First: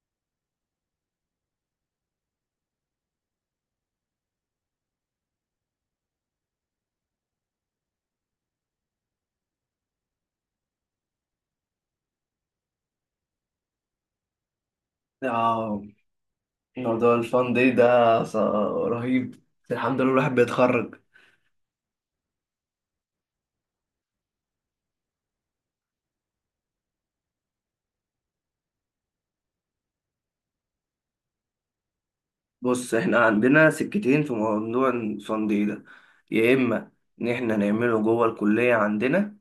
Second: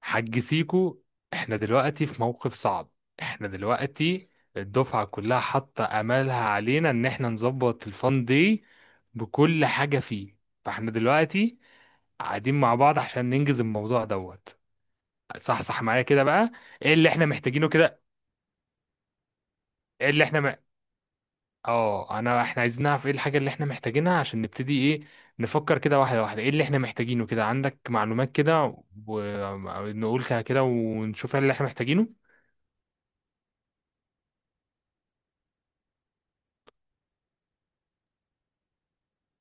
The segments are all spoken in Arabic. حاج سيكو، احنا دلوقتي في موقف صعب. احنا دلوقتي الدفعة كلها حاطة امالها علينا ان احنا نظبط الفان دي بكل حاجة فيه. فاحنا دلوقتي قاعدين مع بعض عشان ننجز الموضوع دوت. صح اه. صح معايا كده بقى؟ ايه اللي موضوع احنا الفان محتاجينه دي كده؟ ده رهيب. بس الحمد ايه لله اللي الواحد احنا م... بيتخرج. اه انا احنا عايزين نعرف ايه الحاجة اللي احنا محتاجينها عشان نبتدي. ايه، نفكر كده واحدة واحدة، ايه اللي احنا محتاجينه كده؟ عندك معلومات كده ونقول كده كده ونشوف ايه اللي احنا محتاجينه. بص، احنا عندنا سكتين في موضوع الفان دي ده. يا اما ان احنا نعمله جوه الكلية عندنا،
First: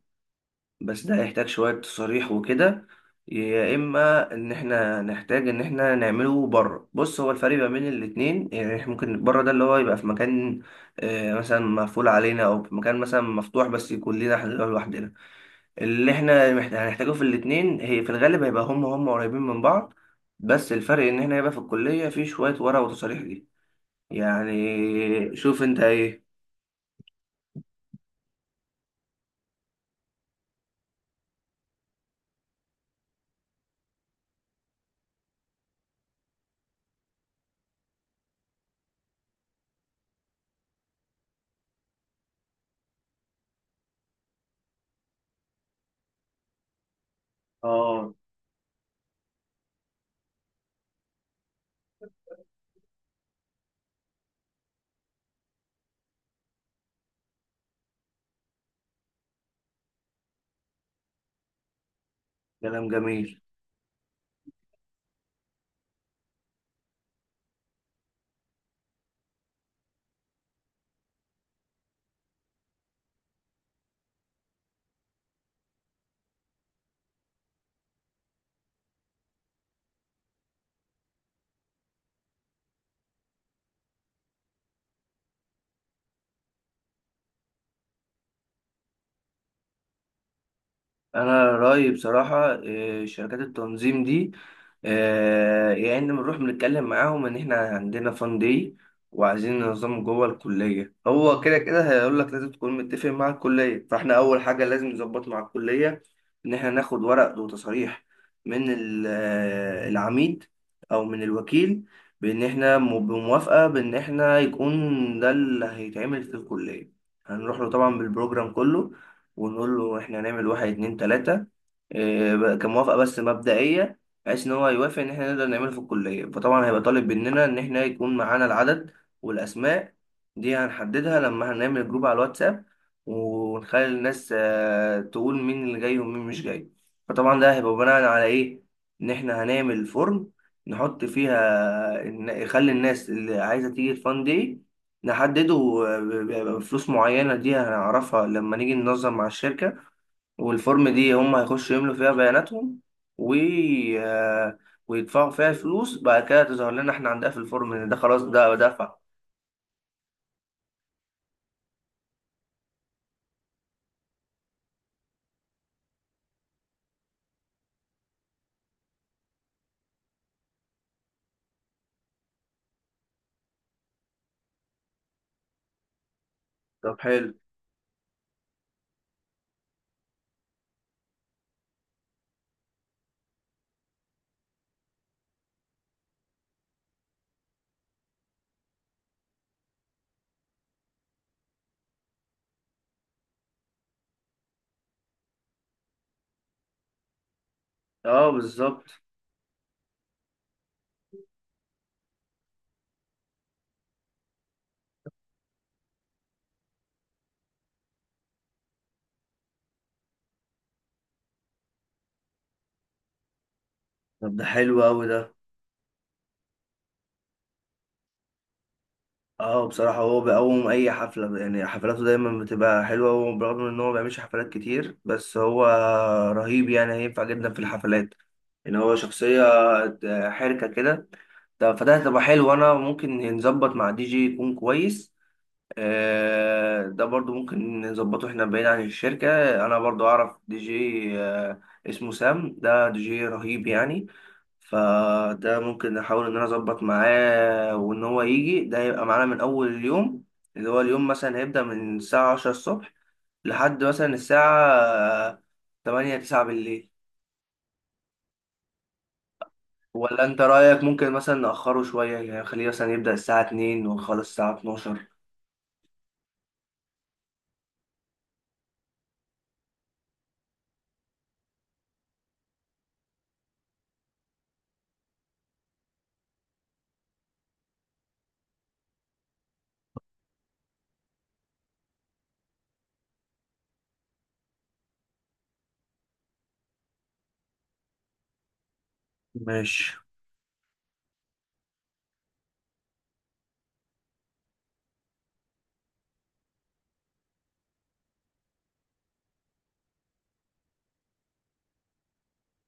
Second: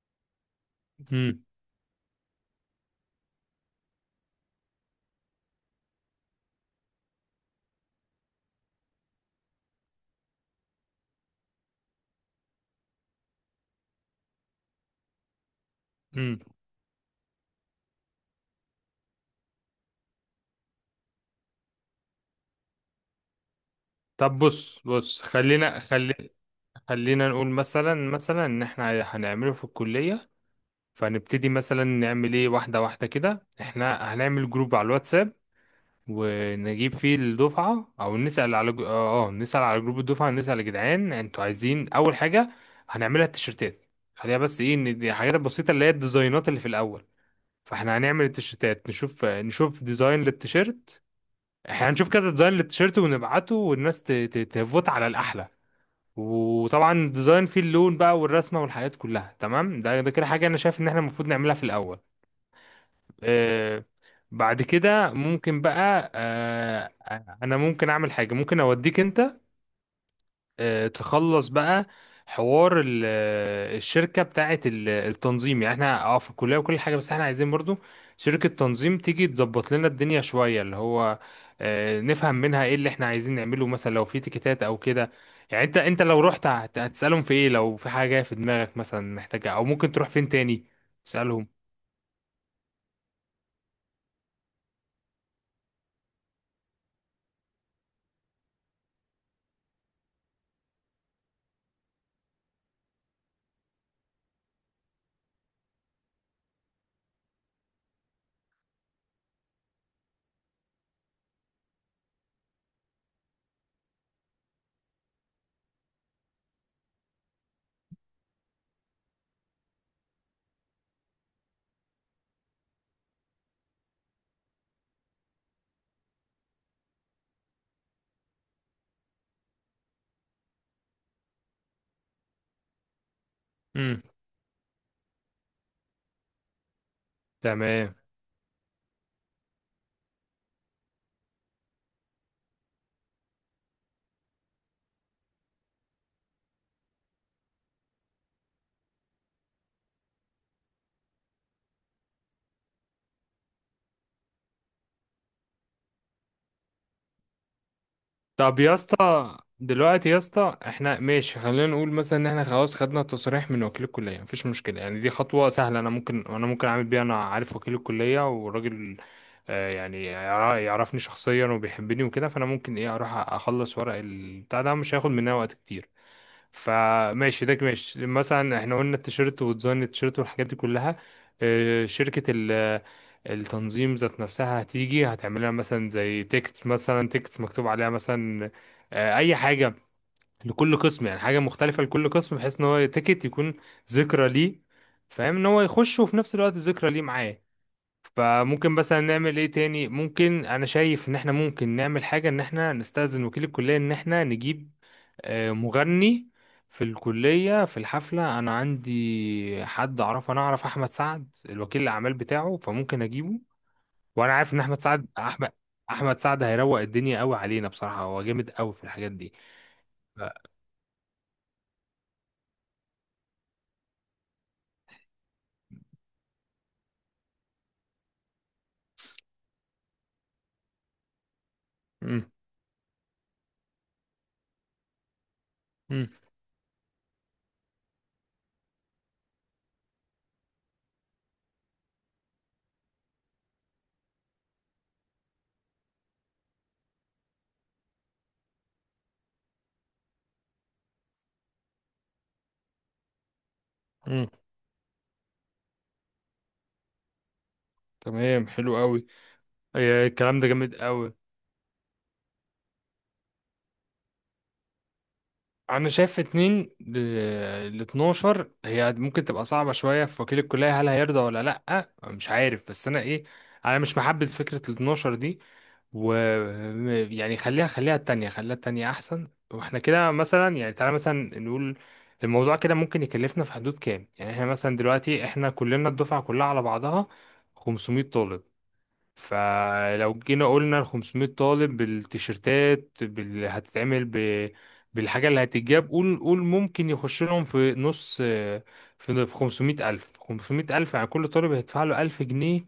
بس ده مم. هيحتاج شوية تصاريح وكده، يا اما ان احنا نحتاج ان احنا نعمله بره. بص، هو الفرق ما بين الاتنين يعني احنا ممكن بره ده اللي هو يبقى في مكان مثلا مقفول علينا، او في مكان مثلا مفتوح بس يكون لنا احنا لوحدنا. اللي مم. احنا هنحتاجه في الاتنين، هي في الغالب هيبقى هم قريبين من بعض. بس الفرق ان احنا هيبقى في الكلية في شوية ورق وتصاريح دي. طب بص بص، يعني شوف انت ايه. خلينا نقول مثلا ان احنا هنعمله في الكلية. فهنبتدي مثلا نعمل ايه واحدة واحدة. كده احنا هنعمل جروب على الواتساب ونجيب فيه الدفعة، او نسأل على نسأل على جروب الدفعة، نسأل يا جدعان انتوا عايزين اول حاجة هنعملها التيشيرتات. خليها بس ايه، ان دي الحاجات البسيطة اللي هي الديزاينات اللي في الاول. فاحنا اه، هنعمل التيشيرتات، نشوف ديزاين للتيشيرت. احنا هنشوف كذا ديزاين للتيشيرت ونبعته، والناس تفوت على الاحلى. وطبعا ديزاين فيه اللون بقى والرسمه والحاجات كلها تمام. ده كده حاجه انا شايف ان احنا المفروض نعملها في الاول. كلام جميل. آه. بعد كده ممكن بقى، انا ممكن اعمل حاجه، ممكن اوديك انت تخلص بقى حوار الشركة بتاعة التنظيم. يعني احنا اه في الكلية وكل حاجة، بس احنا عايزين برضو شركة تنظيم تيجي تظبط لنا الدنيا شوية، اللي هو نفهم منها ايه اللي احنا عايزين نعمله، مثلا لو في تيكيتات او كده. يعني انت لو رحت هتسألهم في ايه لو في حاجة في دماغك مثلا محتاجة، او ممكن تروح فين تاني انا تسألهم. رايي بصراحه، شركات التنظيم دي، يا ان بنروح بنتكلم معاهم ان احنا عندنا فان داي وعايزين ننظمه جوه الكليه. هو كده كده هيقول لك لازم تكون متفق مع الكليه، فاحنا اول حاجه لازم نظبط مع الكليه ان احنا ناخد ورق وتصريح من العميد او من الوكيل، بان احنا بموافقه، بان احنا يكون ده اللي هيتعمل في الكليه. هنروح له طبعا بالبروجرام كله، ونقول له احنا هنعمل واحد اتنين تلاتة، بقى كموافقة بس مبدئية، بحيث ان هو يوافق ان احنا نقدر نعمله في الكلية. فطبعا هيبقى طالب مننا ان احنا يكون معانا العدد والاسماء. دي هنحددها لما هنعمل جروب على الواتساب، ونخلي امم. الناس تقول مين اللي جاي ومين مش جاي. فطبعا ده هيبقى تمام. بناء على ايه؟ ان احنا هنعمل فورم نحط فيها يخلي الناس اللي عايزة تيجي الفان دي نحدده، بفلوس معينة دي هنعرفها لما نيجي ننظم مع الشركة. والفورم دي هم هيخشوا يملوا فيها بياناتهم و آه، ويدفعوا فيها فلوس. بعد كده تظهر لنا احنا عندنا في الفورم ان ده خلاص ده طب يا دفع. اسطى دلوقتي يا اسطى، احنا ماشي، خلينا نقول مثلا ان احنا خلاص خدنا التصريح من وكيل الكليه، مفيش مشكله، يعني دي خطوه سهله، انا ممكن، انا ممكن اعمل بيها، انا عارف وكيل الكليه وراجل آه يعني يعرفني شخصيا وبيحبني وكده. فانا ممكن ايه اروح اخلص ورق البتاع ده، مش هياخد مننا وقت كتير. طب حلو. فماشي ده ماشي. مثلا احنا قلنا التيشيرت وديزاين التيشيرت والحاجات دي كلها. شركة التنظيم ذات نفسها هتيجي هتعمل لها مثلا زي تيكت، مثلا تيكت مكتوب عليها مثلا اي حاجة لكل قسم، يعني حاجة مختلفة لكل قسم، بحيث ان هو تيكت يكون ذكرى ليه، فاهم، ان هو يخش وفي نفس الوقت ذكرى ليه معاه. اه، فممكن بالظبط. مثلا نعمل ايه تاني، ممكن، انا شايف ان احنا ممكن نعمل حاجة ان احنا نستأذن وكيل الكلية ان احنا نجيب مغني في الكلية في الحفلة. أنا عندي حد أعرفه، أنا أعرف أحمد سعد الوكيل الأعمال بتاعه، فممكن أجيبه. طب وأنا ده عارف إن حلو اوي ده. أحمد سعد هيروق الدنيا قوي علينا. بصراحة هو جامد قوي في الحاجات دي. اه، بصراحة هو ف... بيقوم أي حفلة. يعني حفلاته دايما بتبقى حلوة، وبرغم إن هو ما بيعملش حفلات كتير بس هو رهيب. يعني هينفع جدا في الحفلات، إن هو شخصية حركة كده. فده هتبقى مم. حلو. أنا ممكن نظبط مع دي جي يكون كويس. مم. ده برضو ممكن نظبطه احنا بعيد عن الشركة. انا برضو اعرف دي جي، اسمه سام. ده دي جي رهيب يعني. فده ممكن نحاول ان انا اظبط معاه وان هو يجي. ده يبقى معانا من اول اليوم، اللي هو اليوم مثلا هيبدأ من الساعة 10 الصبح لحد مثلا مم. الساعة آه، تمانية تسعة بالليل. تمام، حلو قوي. ولا الكلام انت ده جامد رأيك ممكن قوي. مثلا نأخره شوية؟ يعني خليه مثلا يبدأ الساعة 2 ونخلص الساعة 12. انا شايف اتنين ل 12 هي ممكن تبقى صعبة شوية، في وكيل الكلية هل هيرضى ولا لأ، مش عارف، بس انا ايه، انا مش محبذ فكرة ال 12 دي. و يعني خليها، خليها التانية احسن. واحنا كده مثلا يعني تعالى مثلا نقول الموضوع كده ممكن يكلفنا في حدود كام. يعني احنا مثلا دلوقتي احنا كلنا الدفعة كلها على بعضها 500 طالب. ماشي. فلو جينا قلنا ال 500 طالب بالتيشيرتات بالحاجة اللي هتتجاب، قول ممكن يخش لهم في نص، في 500 ألف، 500 ألف، يعني كل طالب هيدفع له 1000 جنيه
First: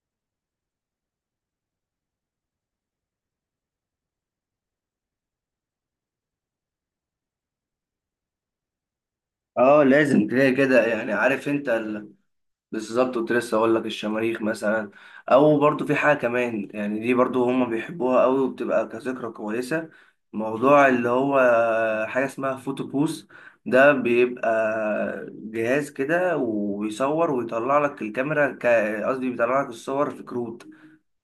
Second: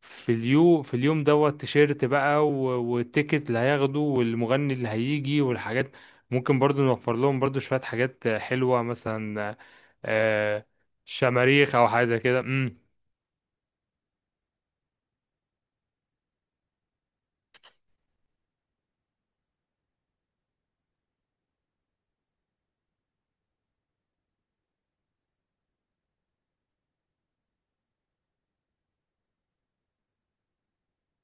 في اليوم، في اليوم دوت، تيشيرت بقى والتيكت اللي هياخده والمغني اللي هيجي والحاجات. ممكن برضو نوفر لهم برضو شوية حاجات حلوة مثلا اه، لازم كده آه، كده يعني، عارف شماريخ انت. أو حاجة كده. امم. بالظبط، كنت لسه اقول لك الشماريخ مثلا، او برضو في حاجه كمان يعني دي برضو هما بيحبوها قوي وبتبقى كذكرى كويسه. موضوع اللي هو حاجه اسمها فوتو بوس. ده بيبقى جهاز كده ويصور ويطلع لك الكاميرا، قصدي بيطلع لك الصور في كروت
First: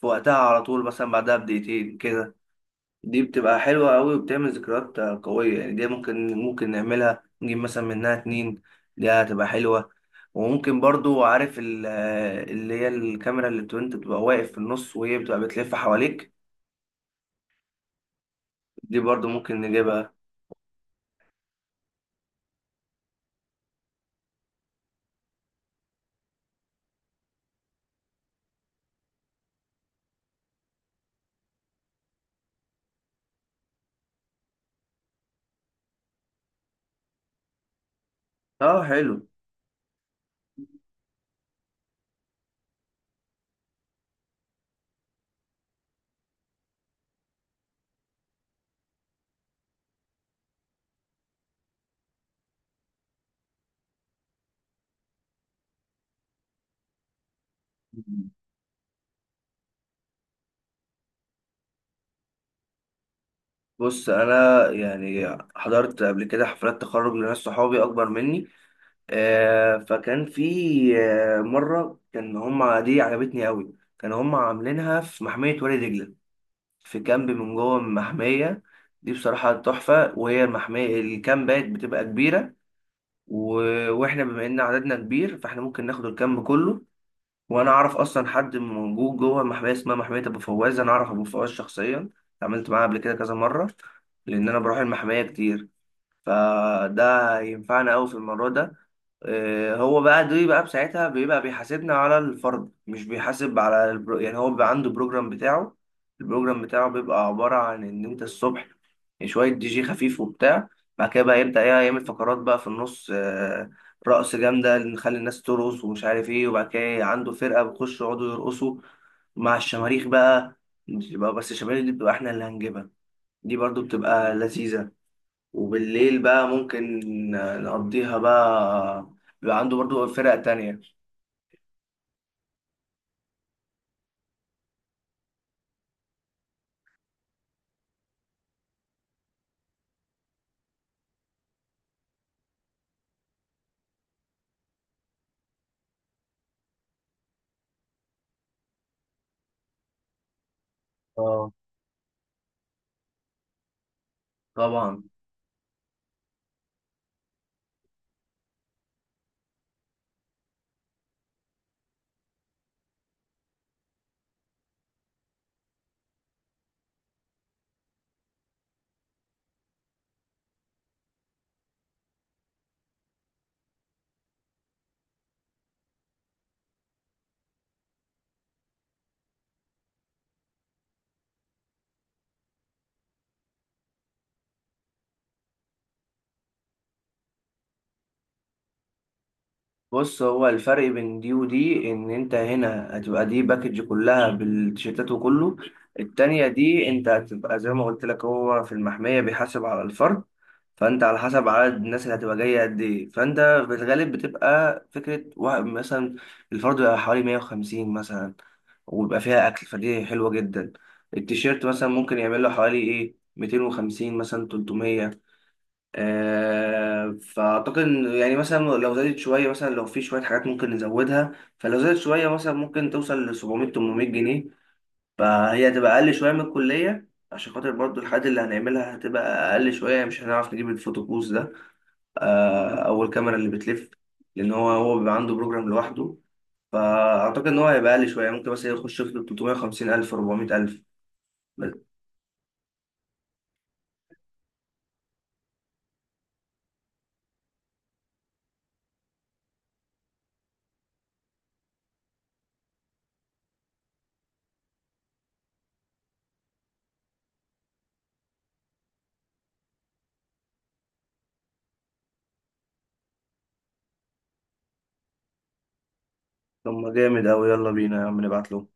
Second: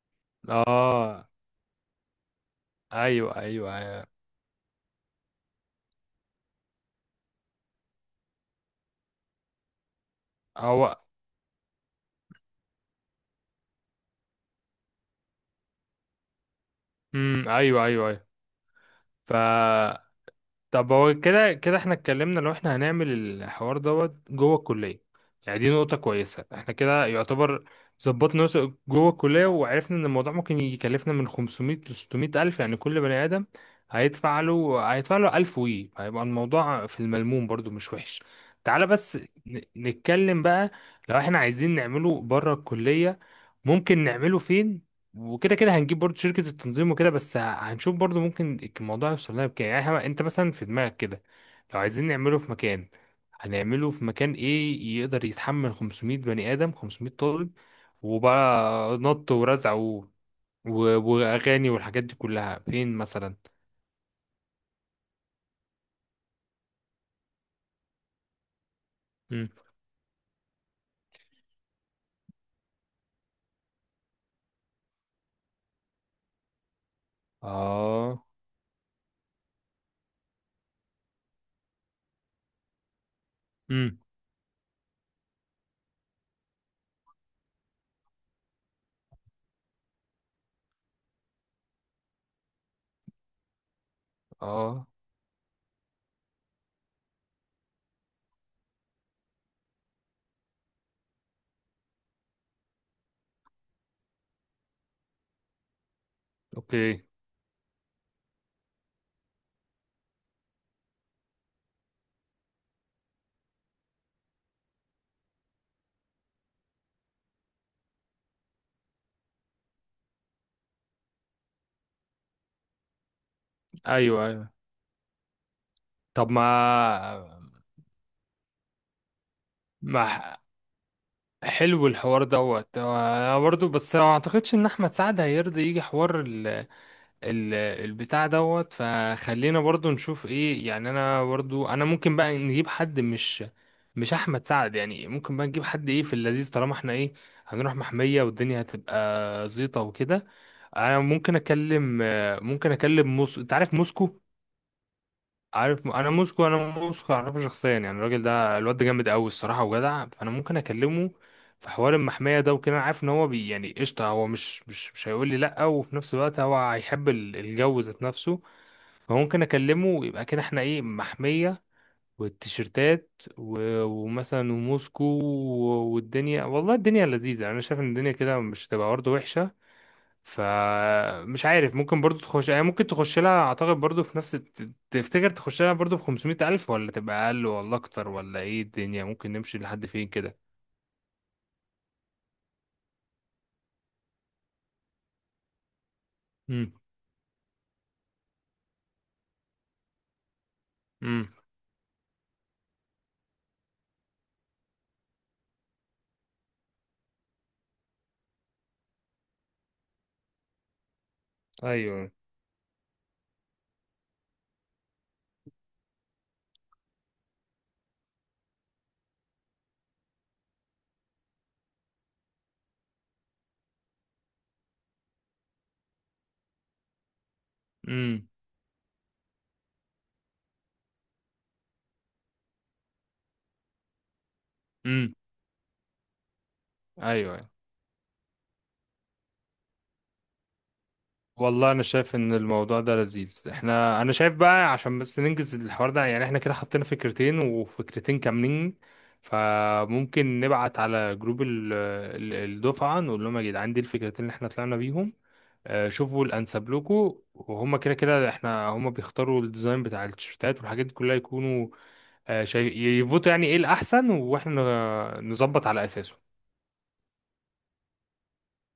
في وقتها على طول، مثلا اه، بعدها بدقيقتين كده. دي ايوه بتبقى ايوه حلوة أيوة. أوي وبتعمل ذكريات قوية. يعني دي ممكن نعملها، نجيب مثلا منها اتنين. دي هتبقى حلوة. وممكن هو. برضو، عارف اللي هي الكاميرا، اللي بتبقى انت بتبقى واقف في النص وهي بتبقى بتلف حواليك. امم، ايوه ايوه ايوه. دي برضو ف ممكن نجيبها. طب هو كده كده احنا اتكلمنا لو احنا هنعمل الحوار دوت جوه الكليه، يعني دي نقطه كويسه، احنا كده يعتبر ظبطنا نفسه جوه الكليه، وعرفنا ان الموضوع ممكن يكلفنا من 500 ل 600 الف، يعني كل بني ادم هيدفع له 1000، وي هيبقى الموضوع في الملموم برضو مش وحش. اه، تعالى بس حلو. نتكلم بقى لو احنا عايزين نعمله بره الكليه، ممكن نعمله فين؟ وكده كده هنجيب برضو شركة التنظيم وكده، بس هنشوف برضو ممكن الموضوع يوصل لنا بكام. يعني انت مثلا في دماغك كده لو عايزين نعمله في مكان، هنعمله في مكان ايه يقدر يتحمل 500 بني آدم، 500 طالب، وبقى نط ورزع و... واغاني والحاجات دي كلها فين مثلا؟ بص، انا يعني حضرت قبل كده حفلات تخرج لناس صحابي اكبر مني. مم. فكان في مرة، كان هما دي عجبتني أوي. كانوا هما عاملينها في محمية وادي دجلة، في كامب من جوه اه. المحمية. دي بصراحة تحفة. وهي المحمية الكامبات بتبقى كبيرة. و... امم. واحنا بما ان عددنا كبير، فاحنا ممكن ناخد الكامب كله. وانا اعرف اصلا حد موجود جوه المحمية اسمها محمية ابو فواز. انا اعرف ابو فواز شخصيا، اتعاملت معاه قبل كده كذا مرة، لان انا بروح اه. المحمية كتير. فده ينفعنا قوي في الموضوع ده. هو بقى دي بقى بساعتها بيبقى بيحاسبنا على الفرد، مش بيحاسب على يعني هو بيبقى عنده بروجرام بتاعه. البروجرام بتاعه اوكي. بيبقى عبارة عن إن أنت الصبح شوية دي جي خفيف وبتاع. بعد كده بقى يبدأ، يعمل فقرات بقى في النص. رقص جامدة نخلي الناس ترقص ومش عارف إيه. وبعد كده عنده فرقة بتخش يقعدوا يرقصوا مع الشماريخ بقى. بس الشماريخ دي بتبقى إحنا اللي هنجيبها. دي برضو ايوه بتبقى ايوه. لذيذة. وبالليل طب ما. بقى ممكن نقضيها بقى. بيبقى عنده برضو ما فرق تانية. حلو الحوار دوت. هو انا برضو بس ما اعتقدش ان احمد سعد هيرضى يجي حوار ال ال البتاع دوت. فخلينا برضو نشوف ايه، يعني انا برضو، انا ممكن بقى نجيب حد، مش احمد سعد، يعني ممكن بقى نجيب حد ايه في اللذيذ طالما احنا ايه هنروح محمية، والدنيا هتبقى زيطة وكده. انا ممكن اه، اكلم ممكن اكلم موسكو، انت عارف موسكو؟ طبعا. عارف انا موسكو اعرفه شخصيا، يعني الراجل ده الواد ده جامد قوي الصراحه وجدع، فانا ممكن اكلمه في حوار المحميه ده وكده. انا عارف ان هو بي يعني قشطه، هو مش هيقول لي لا. وفي نفس الوقت هو هيحب الجو ذات نفسه. فممكن اكلمه ويبقى كده احنا ايه، محميه والتيشيرتات ومثلا وموسكو والدنيا، والله الدنيا لذيذه. انا شايف ان الدنيا كده مش تبقى برضه وحشه. فمش عارف ممكن برضو تخش، يعني ممكن تخش لها، اعتقد برضو في نفس تفتكر تخش لها برضو في 500 الف، ولا تبقى اقل ولا اكتر، ولا ايه الدنيا ممكن نمشي لحد فين بص، كده؟ هو الفرق بين دي ودي ان انت هنا هتبقى دي باكج كلها بالتيشيرتات وكله. التانية امم. دي انت هتبقى زي ما قلت لك، هو في المحمية بيحاسب على الفرد. فانت على امم. حسب عدد الناس اللي هتبقى جاية قد ايه. فانت في الغالب بتبقى فكرة واحد مثلا، الفرد بيبقى حوالي 150 مثلا، ويبقى فيها اكل، فدي حلوة جدا. التيشيرت مثلا ايوه. ممكن يعمل له حوالي ايه 250 مثلا 300. فأعتقد إن يعني مثلا لو زادت شوية، مثلا لو في شوية حاجات ممكن نزودها. فلو زادت شوية مثلا ممكن توصل ل 700 800 جنيه. فهي هتبقى أقل شوية من الكلية، عشان خاطر برضو الحاجات امم. اللي هنعملها هتبقى أقل شوية. مش هنعرف نجيب الفوتوكوز ده، أو الكاميرا اللي بتلف، لأن هو بيبقى امم. عنده بروجرام لوحده. فأعتقد ايوه. إن هو هيبقى أقل شوية، ممكن مثلا يخش في 350 ألف 400 ألف. والله انا شايف ان الموضوع ده لذيذ. احنا، انا شايف بقى عشان بس ننجز الحوار ده، يعني احنا كده حطينا فكرتين، وفكرتين كاملين. فممكن نبعت على جروب الدفعة، نقول لهم يا جدعان دي الفكرتين اللي احنا طلعنا بيهم. شوفوا الانسب لكم، وهم كده كده احنا هم بيختاروا الديزاين بتاع التيشيرتات والحاجات دي كلها، يكونوا شايف يفوتوا يعني ايه الاحسن، واحنا نظبط على اساسه. طب ما جامد أوي، يلا بينا يا عم، نبعت له.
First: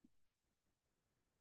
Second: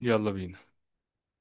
يلا بينا.